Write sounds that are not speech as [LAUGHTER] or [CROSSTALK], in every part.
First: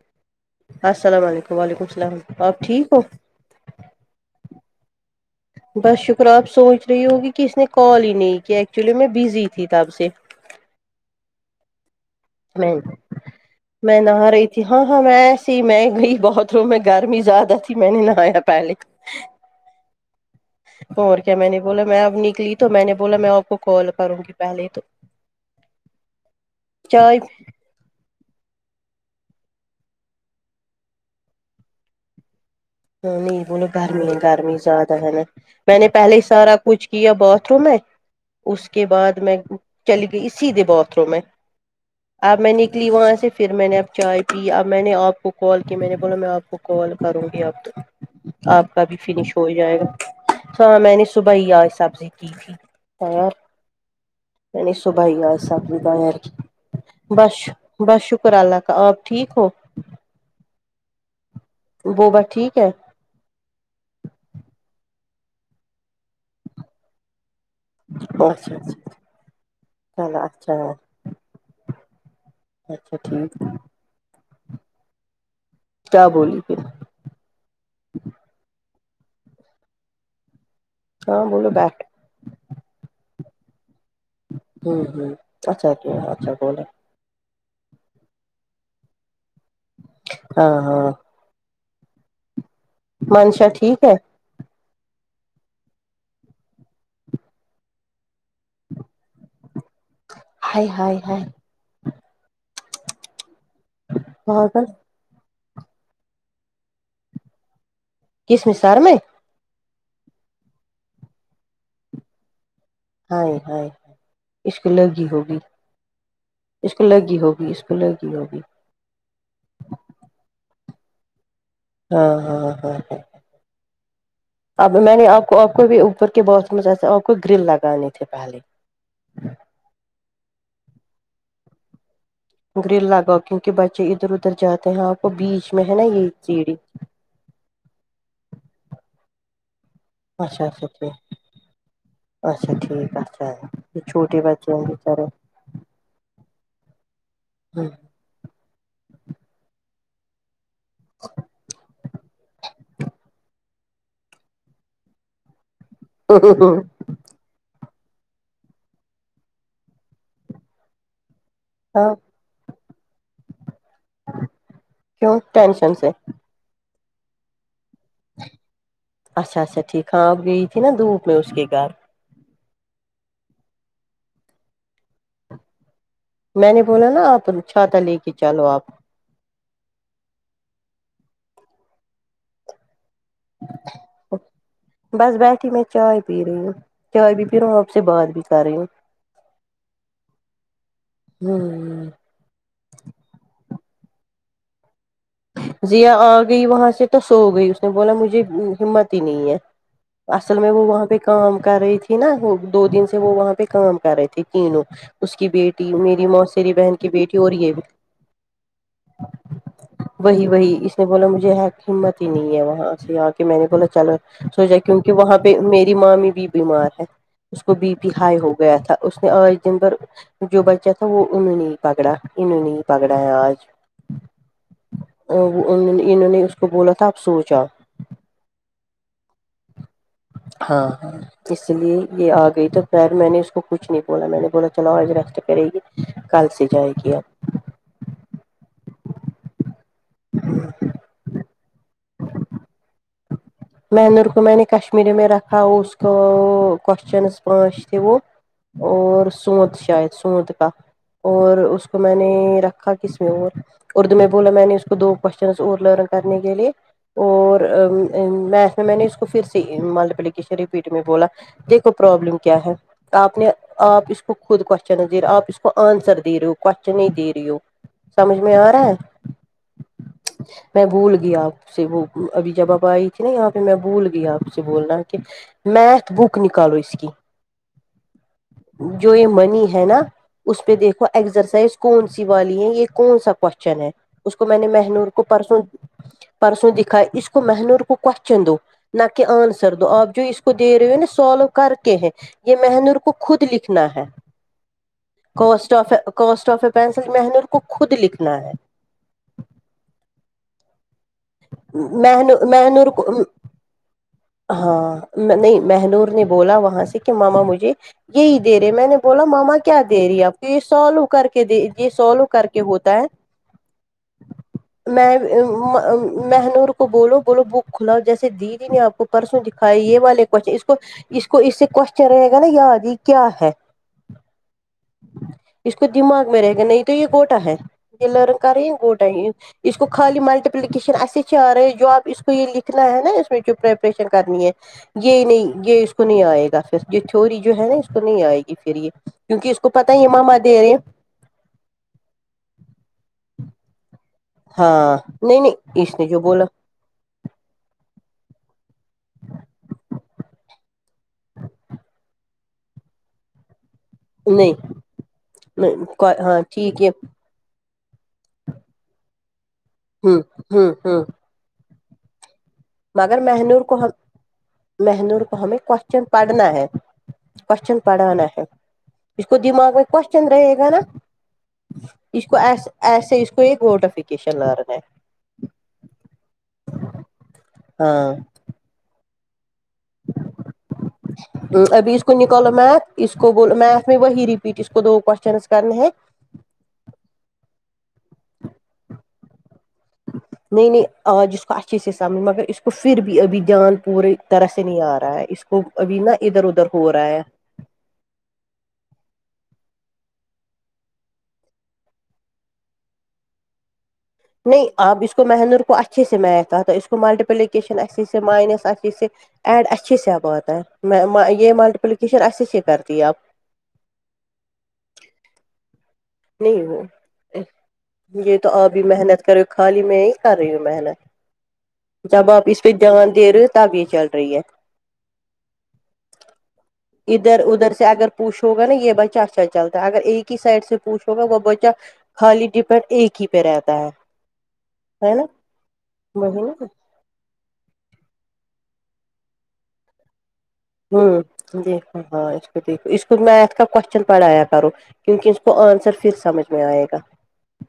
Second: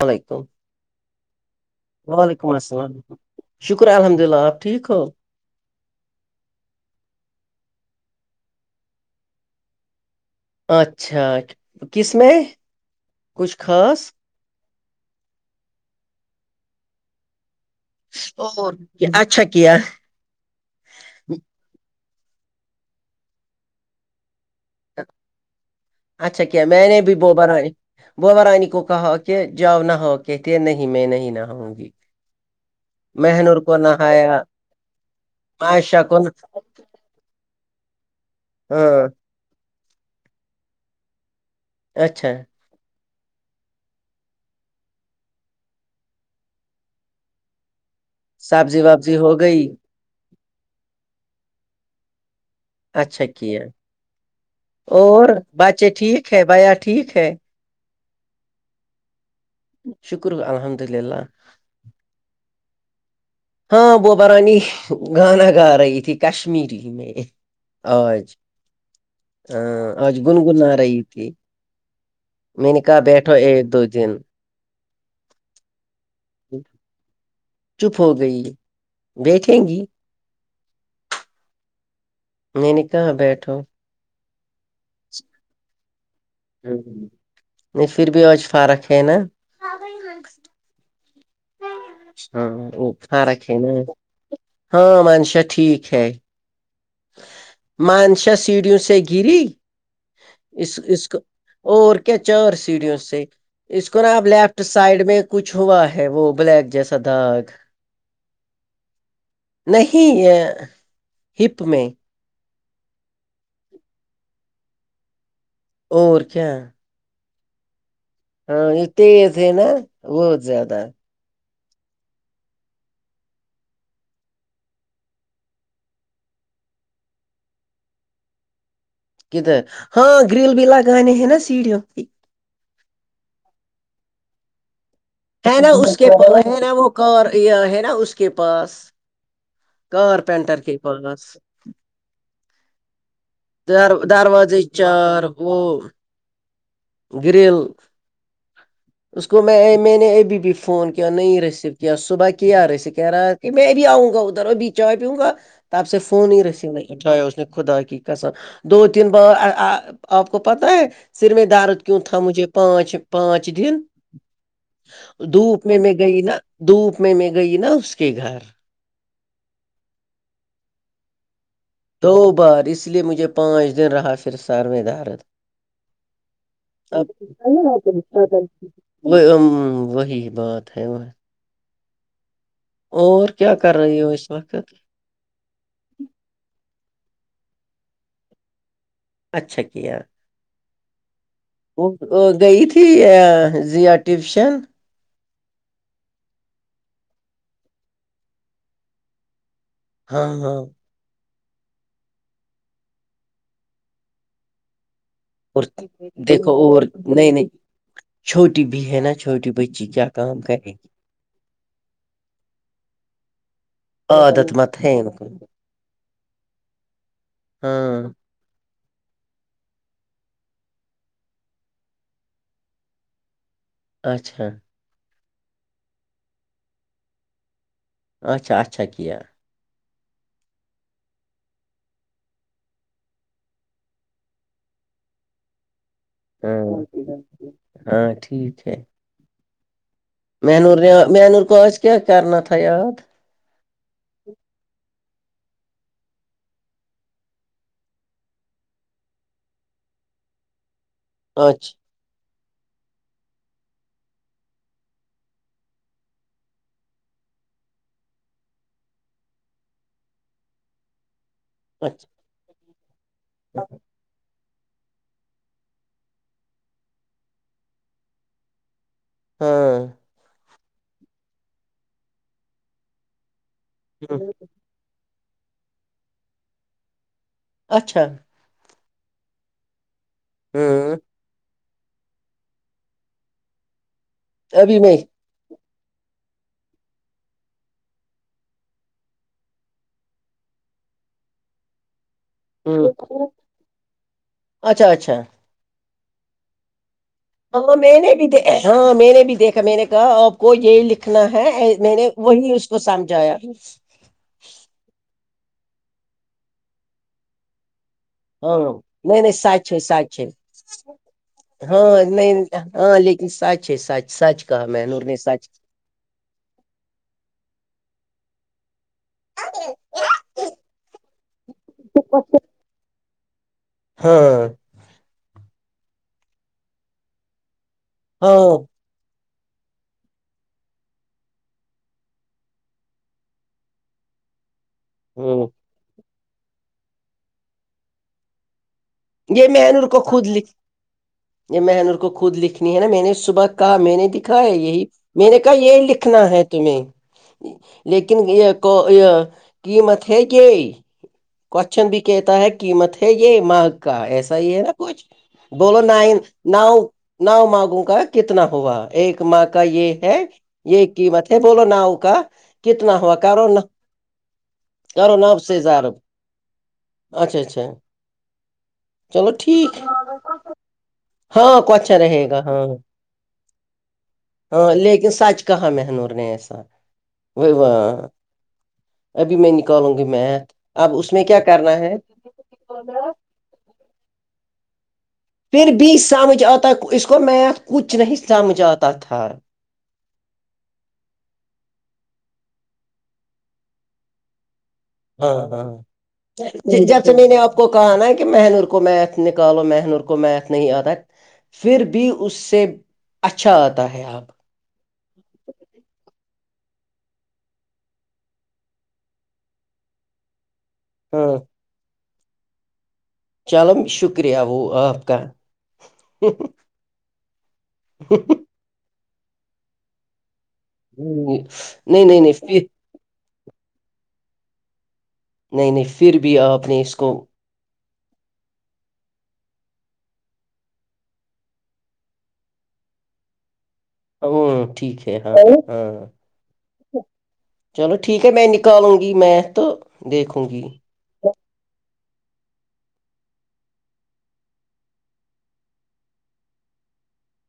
علیکم السلام علیکم وعلیکم السلام وعلیکم آپ ٹھیک السلام ہو شکرہے الحمد للہ ٹھیک ہوں بس شکر ہے آپ سوچ رہی ہوگی کہ اس نے کال ہی نہیں کیا ایکچولی میں بزی تھی تب سے اچھا کس میں کچھ میں خاص نہا رہی ہاں ہاں میں ایسی میں گئی بہت روم میں گرمی زیادہ تھی میں نے نہایا پہلے کہ اچھا کیا اور کیا میں نے بولا میں اب نکلی تو میں نے بولا میں آپ کو کال کروں گی پہلے تو اچھا کیا میں نے بھی چائے بو برای بوبا رانی کو کہا کہ جاؤ نہاؤ کہتی کہ نہیں میں نہیں نہاؤں گی ہاں نہیں مہنور بولو کو گرمی ہے نہایا گرمی زیادہ ہے نا میں نے معائشہ پہلے کو ہی نہ- سارا کچھ کیا باتھ روم میں اس کے ہاں بعد میں چلی گئی سیدھے باتھ روم میں اچھا آپ میں نے وہاں سے پھر میں نے اب چائے پی اب میں نے آپ کو کال کی میں نے بولا میں آپ کو کال کروں گی اب تو آپ سبزی کا بھی وبزی فنش ہو گئی جائے گا تو ہاں میں نے صبح ہی آ سبزی کی تھی اچھا ہاں کیا نے صبح ہی اور آج سبزی بچے تیار کی ٹھیک ہے بھیا ٹھیک ہے بش بس شکر ہے اللہ کا آپ ٹھیک ہو شکر ہے الحمد للہ بوبا ٹھیک ہے ہاں بوبا رانی گانا گا رہی تھی کشمیری میں اچھا چھا آں آج گنگنا رہی میں نے اچھا کہا بیٹھو ٹھیک ایک دو دن کیا بولی پھر چپ ہو گئی دیکھے گی ہاں بولو بیٹ میں نے کہاں بیٹھوں ہمم اچھا کیا آپ نے بول ہم، نہیں پھر بھی آج فارق ہے نا ہاں ہاں ہاں وہ فارق منشا ہے نا ٹھیک ہاں منشا ٹھیک ہے مانشا سیڑھیوں سے گری ہائے اس ہائے اس کو ہائے اور کیا چار سیڑھیوں سے اس کو نا اب لیفٹ پاگل سائڈ میں کچھ ہوا ہے وہ بلیک جیسا داغ کس مثار میں نہیں یہ تمیں ہائے ہائے اس کو لگی ہوگی اور کیا اس کو لگی ہوگی اس کو لگی ہوگی ہاں یہ تیز ہے نا بہت زیادہ ہاں ہاں ہاں ہاں اب میں نے آپ کو آپ کو بھی اوپر کے باکس میں جیسے آپ کو گرل لگانے تھے پہلے کدھر ہاں گرل بھی لگانے ہیں نا سیڑھیوں کی گرل لگاؤ کیونک بچے ادھر ادھر جاتے ہیں آپ کو بیچ ہے میں نا اس کے یہ پاس سیڑھی ہے نا وہ کار ہے نا اس کے پاس اچھا کارپینٹر اچھا کے ٹھیک پاس اچھا ٹھیک اچھا یہ در چھوٹے بچے دروازے ہیں چار بچارے وہ گریل اس کو میں میں نے ابھی بھی فون کیا نہیں ریسیو کیا صبح کیا ریسیو کہہ رہا کہ میں بھی آؤں گا ادھر اور ابھی چاے پیونگا آپ سے فون ہی ریسیو آئی اٹھایا اس نے خدا کی کسم دو تین بار آپ کو پاتا ہے ذمہ دار ہاں کیوں تھا مجھے پانچ پانچ دن کیوں دھوپ ٹینشن میں سے میں گئی نا دھوپ میں میں گئی نا اس کے گھر اچھا اچھا ٹھیک ہاں اب گئی تھی نا دھوپ میں اس کے گھر دو بار اس لیے مجھے پانچ دن رہا پھر سر مے درد میں نے بولا نا آپ چھاتا لے کے چلو آپ [UNINTELLIGIBLE] وہ وہی بات ہے اور کیا کر رہو ہو اس وقت بس بیٹھی میں چائے پی رہی ہوں چائے بھی پی رہا ہوں آپ سے بات بھی کر رہی ہوں اچھا کیا ہوں وہ وہ گئی تھی زیا ٹیوشن زیا آ گئی وہاں سے تو سو گئی اس نے بولا مجھے ہمت ہی نہیں ہے ہاں اصل میں ہاں وہاں پہ کام کر رہی تھی نا وہ دو دن سے وہ وہاں پہ کام کر رہے تھے تینوں اس کی اور بیٹی میری دیکھو موسری بہن اور کی بیٹی نہیں اور نہیں یہ بھی چھوٹی بھی ہے نا چھوٹی بچی کیا وہی کام وہی کرے گی اس نے بولا مجھے ہمت ہی نہیں ہے وہاں سے آ کے میں نے بولا چل عادت سوچا مت کیونکہ ہے ان وہاں کو پہ میری مامی بھی بیمار ہے اس کو بی پی ہاں ہائی ہوگ گیا تھا اس نے آج دن بھر جو بچہ تھا وہ انہوں نے پکڑا انہوں نے پکڑا ہے آج اچھا انہوں نے اس کو بولا تھا اب سوجاو اچھا اچھا کیا ہاں اس لیے یہ آ گئی تو خیر میں نے اس کو کچھ نہیں بولا میں نے بولا چلو ایج ریسٹ کرے گی کل سے ہاں جائے گی ہاں ٹھیک ہے ہاں مینور مینور کو کیا کرنا تھایاد مینر کو میں نے کشمیری میں رکھا اس کو کوشچن پانچ تھے وہ اور سوت شاید سوت کا اور اس کو اچھا میں نے رکھا کس اور اردو میں بولا میں نے اس کو دو کوشچن اور لرن کرنے کے لے اور میعکس میں نے اس کو پھر سے ملٹیلیکیشن رپیٹ میں بولا دیکھو پرابلم اچھا کیا ہے آپ نے آپ اس کو خود کوش آپ اس کو آنسر دے رہی ہو کوشچن ہی دے رہی ہو سمجھ میں آرہا ہے ہاں میں بھول گیا آپ سے وہ ابھی جب آپ آئی تھی نا یہاں پہ میں بھول گئی آپ سے بولنا کہ میعکس بک نکالو اس کی اچھا جو یہ منی ہے نا اس پہ دیکھو ہ ایکسرسائز کون سی والی ہے یہ کون سا کوشچن ہے اس کو میں نے ابھی منور میں کو پرسوں پرسوں دکھا اس کو مہنور کو کوشچن دو نہ کہ آنسر دو آپ جو اس کو دے رہے ہو نا سالو کرکے ہیں یہ مہنور کو خود لکھنا ہے اچھا اچھا کوش آفےسٹ آف اے پینسل محنت [UNINTELLIGIBLE] ہاں میں نے بھی دیکھا میں نے بھی دیکھا میں نے کہا کو یہ لکھنا ہے میں نے مہن وہی مہنور اس کو سمجھایا ہاں نہیں مہنور نے بولا وہاں سے کہ ماما مجھے یہی دے رہے ہاں نے میں بولا نہیں نہیں ماما کیا سچ دے رہی ہے سچ آپ کو یہ سالو کر کے دے یہ ہاں سالو کر کے نہیں ہوتا ہے ہاں لیکن سچ ہے سچ سچ کہو میں مہنور نے سچ مہنور کو بولو بولو بک کھلاؤ جیسے دیدی نے آپ کو پرسوں دکھایا یہ والے کوش اس کو اس کو اس سے کوشچن رہے گا نا یاد یہ کیا ہے ہاں ہاں ہاں اس کو دماغ میں رہے گا نہیں تو یہ گوٹا ہے یہ لرن کا ہاں رہی گوٹا ہی اس کو خالی ملٹیپلک کشن ایسے چھ آ رہے جاب اس کو یہ لکھنا ہے نا اس میں کی پریپریشن کرنی ہے یہ نہیں ہ یہ اس کو نہیں آئے گا پھر یہ تھوری جو ہے نا اس کو نہیں آئے گی پھر یہ کیونکہ اس یہ کو پت مینور ہےماما خود لکھ دیرے یہ مہانور ان کو خود لکھنی ہے نا میں نے صبح کہا میں نے بھی لکھا ہے ہاں یہی نہیں میرے کہ نہیں اس یہی نے جو لکھنا بولا ہے تمہیں لیکن یہ ہیں کو یہ قیمت ہے کیا کوشچن بھی کہتا ہے قیمت ہے یہ مگ کا نہیں ایسا ہی ہے نا کچھ بولو نہیں ہاں ٹھیک ہے نہؤ نو ماگوں کا کتنا ہوا ایک مگ کا یہ ہوں ہے ہوں ہوں یہ قیمت یہ بولو نو کا کتنا مگر ہوا مہنور کو کرونہ ہم مہنور کو ہمیں کوشچن پڑھنا ہے اچھا کوشچن اچھا پڑھانا ہے اس کو چلو دماغ میں ٹھیک کوشچن رہے گا نا ہاں اچھا اس کو رہے گا ہاں ایسے اس کو ایک نوٹیفکیشن لانا ہاں لیکن ہیں سچ کہا مہنور نے ایسا ہاں [UNINTELLIGIBLE] ابھی میں نکالوں گی میتھ اب اس میں کیا ابھی کرنا اس کو ہے نکالو میتھ اس کو بول میھ میں وہی ریپیٹ اس کو دو کویشن پھر بھی سمجھ اتا اس کو میتھ کچھ نہ ہی سمجھ اتا تھار نہیں نہیں آج اس کو اچھے سے سمجھ مگر اس کو پھر بھی ابھی دھیان پورے طرح سے نہیں ا رہا ہے اس ہاں کو ابھی نا ادھر ادھر ہو رہا ہے ہاں [INAUDIBLE] کو کہانا ہے کہ مہنور کو میتھ نکالو مہنور کو میتھ نہیں اتا پھر بھی اس سے اچھا اتا ہے آپ نہیں اب اس کو مہنور کو اچھے سے میتھ اتا ہے اس کو ملٹیپلیکیشن اچھے سے مائنس اچھے سے ایڈ اچھے سے اب اتا ہے میں ہاں یہ ملٹیپلیکیشن اچھے سے کرتی ہے اب چلو شکریہ وہ اپک کا وہ یہ تو آب بھی محنت کرے ہو خالی میں ہی کر رہی ہوں محنت نہیں جب نہیں نہیں واپس پہ پھر دھیان دے رہے ہو تب یہ چل رہی ہے نہیں نہیں پھر بھی اپ نے اس کو ادھر ادھر سے اگر [UNINTELLIGIBLE] یہ بچہ اچھا چلتا ہے اگر ایک ہی سائڈ سے پوچھوگے وہ بچہ خالی [UNINTELLIGIBLE] ایک ہی پہ رہتا ہے ہممم ٹھیک ہے ہاں ہاں وہی نا چلو ٹھیک ہے میں نکالوں گی میں تو دیکھوں گی ھممم دیکھو ہاں اس کو دیکھو اس کو میتھ کا کوشچن پڑھایا کرو کیونکہ اس کو انسر پھر سمجھ میں اے گا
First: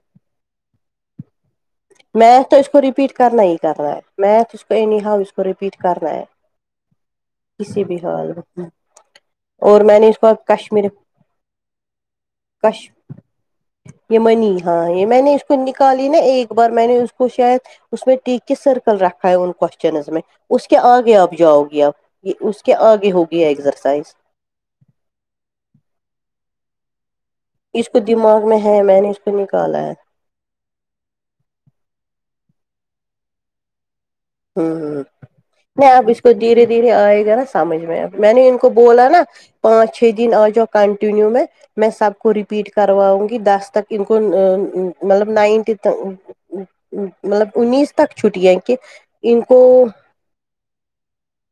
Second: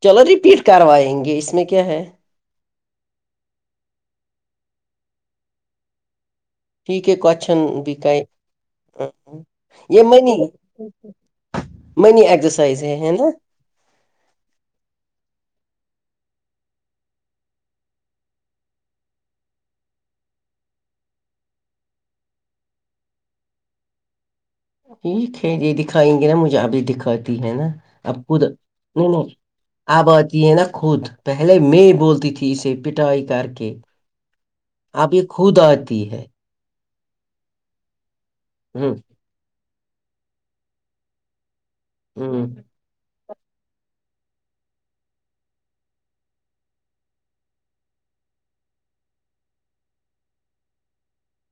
چلو ریپیٹ کروائیں گے اس میں کیا ہے میتھ تو اس کو ریپیٹ کرنا ہی کرنا ہے میتھ اس کو نہیں ایی اس کو رپیٹ کرنا ہے ٹھیک ہے کویشن کسی بھی دیکھئے حال میں اور میں یہ نے اس کو ملی کشمیر میںنی ایکسرسائز کش ہے ہے نا یہ منی ہاں یہ میں نے اس کو نکالی نا ایک بار میں نے اس کو شاید اس میں کس سرکل رکھا ہے ان کوشچن میں اس کے اگے اپ جاؤ گے اپ یہ اس کے اگے ہوگیا ایکسرسائز یہی تھیہ یہ دکھائیں گے نا مجے ابھی دیکھا دیکھتی ہیں نہ اس کو اب خود دماغ میں ہے میں نو نے اس نو کو نکالا ہے اب آتی ہے نا خود پہلے میں بولتی تھی اسے پٹائی کر کے ہوں اب یہ خود نہیں آتی اب اس ہے کو دھیرے دھیرے آئے گا نا سمجھ میں آ میں نے ان کو ہ بولا نا پانچ چھ دن آ جاؤ کنٹنییو میںي سب کو ہ رپیٹ کر کرواؤں گی دس تک ان کو مطلب نائنٹ مطلب انیس تک چھٹییا کہ ان کو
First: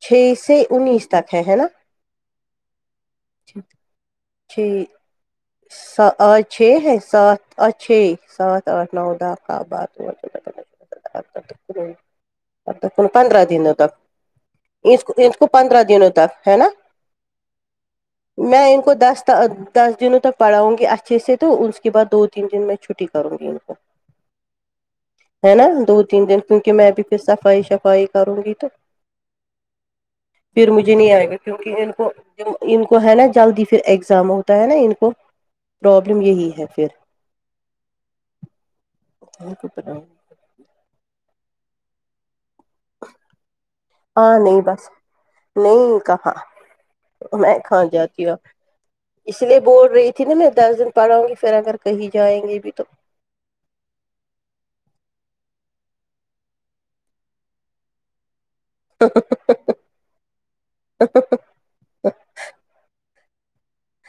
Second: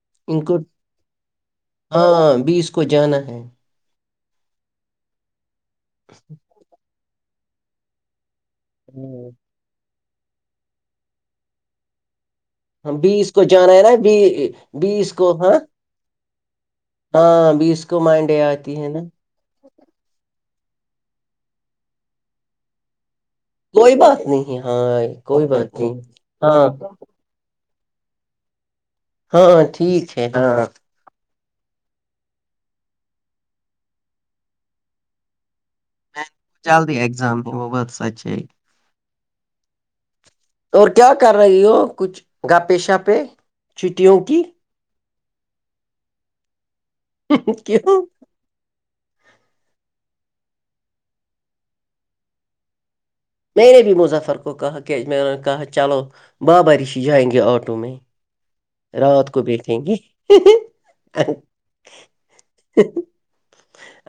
چھ ان کو سے انیس تک ہے ہے نا ہاں بیس کو جانا ہے چھ س آج چھ ہے سات آج چھ سات ہوں، ہاں [UNINTELLIGIBLE] بیس پندرہ کو جانا دنوں ہے تک نا بی اس بیس کو ہاں پندرہ دنوں تک ہے نا ہاں بیس کو مانڈے میں آتی ان ہے کو نا دس دنوں تک پڑھاؤں گی اچھے سے تو اس کے بعد دو تین دن میں چھٹی کروں گی کو کوئی بات نہیں ہاں کوئی بات نہیں ہاں پ صفائی شفائی کروں گی تو ہاں ہ ٹھیک ہے ہاں ج نہیں آئے گا کیونکہ ان کو ج ان کو ہے نا جلد ہی پھر ایگزام ہوتا ہے نا ان کو پرابلم یہی ہے پھر جلدی ایگزام وہ بہت سچ ہی ہاں کچھ باتوں اور کیا کر رہی ہو کچھ گپے شپ ہاں نہیں بس نہیں کہاں میں کھاں کیوں جاتی ہ اس لیے بول رہی تھی نا میں دس دن پڑھاوں گی پھر اگر کہیں جائیں گے بھی تو میں نے بھی مظفر کو کہا کہ میںوں نے کہا چلو بابارش جائیں گے آٹو میں رات کو بیھیگں گے ہی ہی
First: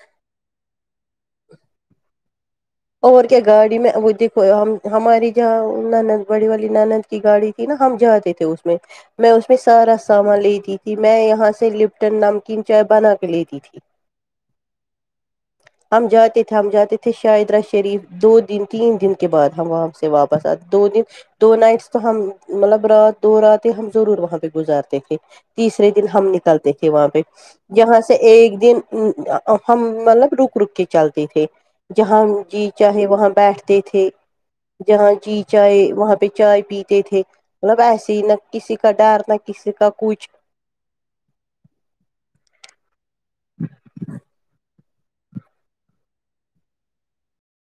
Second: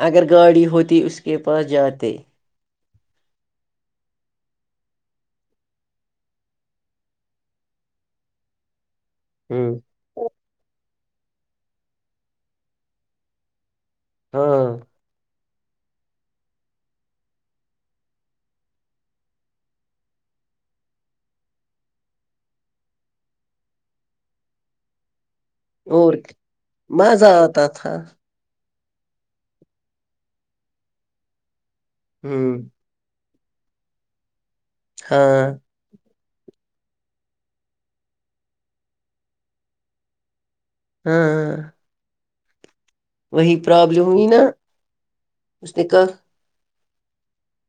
اگر گاڑی ہوتی اس کے پاس جاتے اور کیا گاڑی میں وہ دیکھو ہماری جہاں ند بڑی والی ند کی گاڑی تھی نا ہم جاتے تھے اس میں اس میں ہ سارا سامان لی تھی میں یہاں سے لپٹن نمکین چائے بنا کے لیتی تھی ہاں ہم جاتے تھے ہم جاتے تھے شاہید رش شریف دو دن تین دن کے بعد ہم وہاں سے واپس آ دو دن دو نائٹس تو ہم مطلب رات دو رات ہی ہم ضرور وہاں پہ گزارتے تھے تیسرے دن اور ہم نکلتے تھے وہاں پہ مزہ آتا تھا یہاں سے ایک دن اب ہم ملب روک روک کے چلتے تھے جہاں ہ جی چاہے وہاں بیٹھتے تھے جہاں جی ہاں چائے وہاں پہ چائے پی تھے مطلب ایسے ہی نہ کسی کا ڈر نہ کسی کا کچھ ہوں ہ وہی پرابلم ہوئی نا اس نے کہا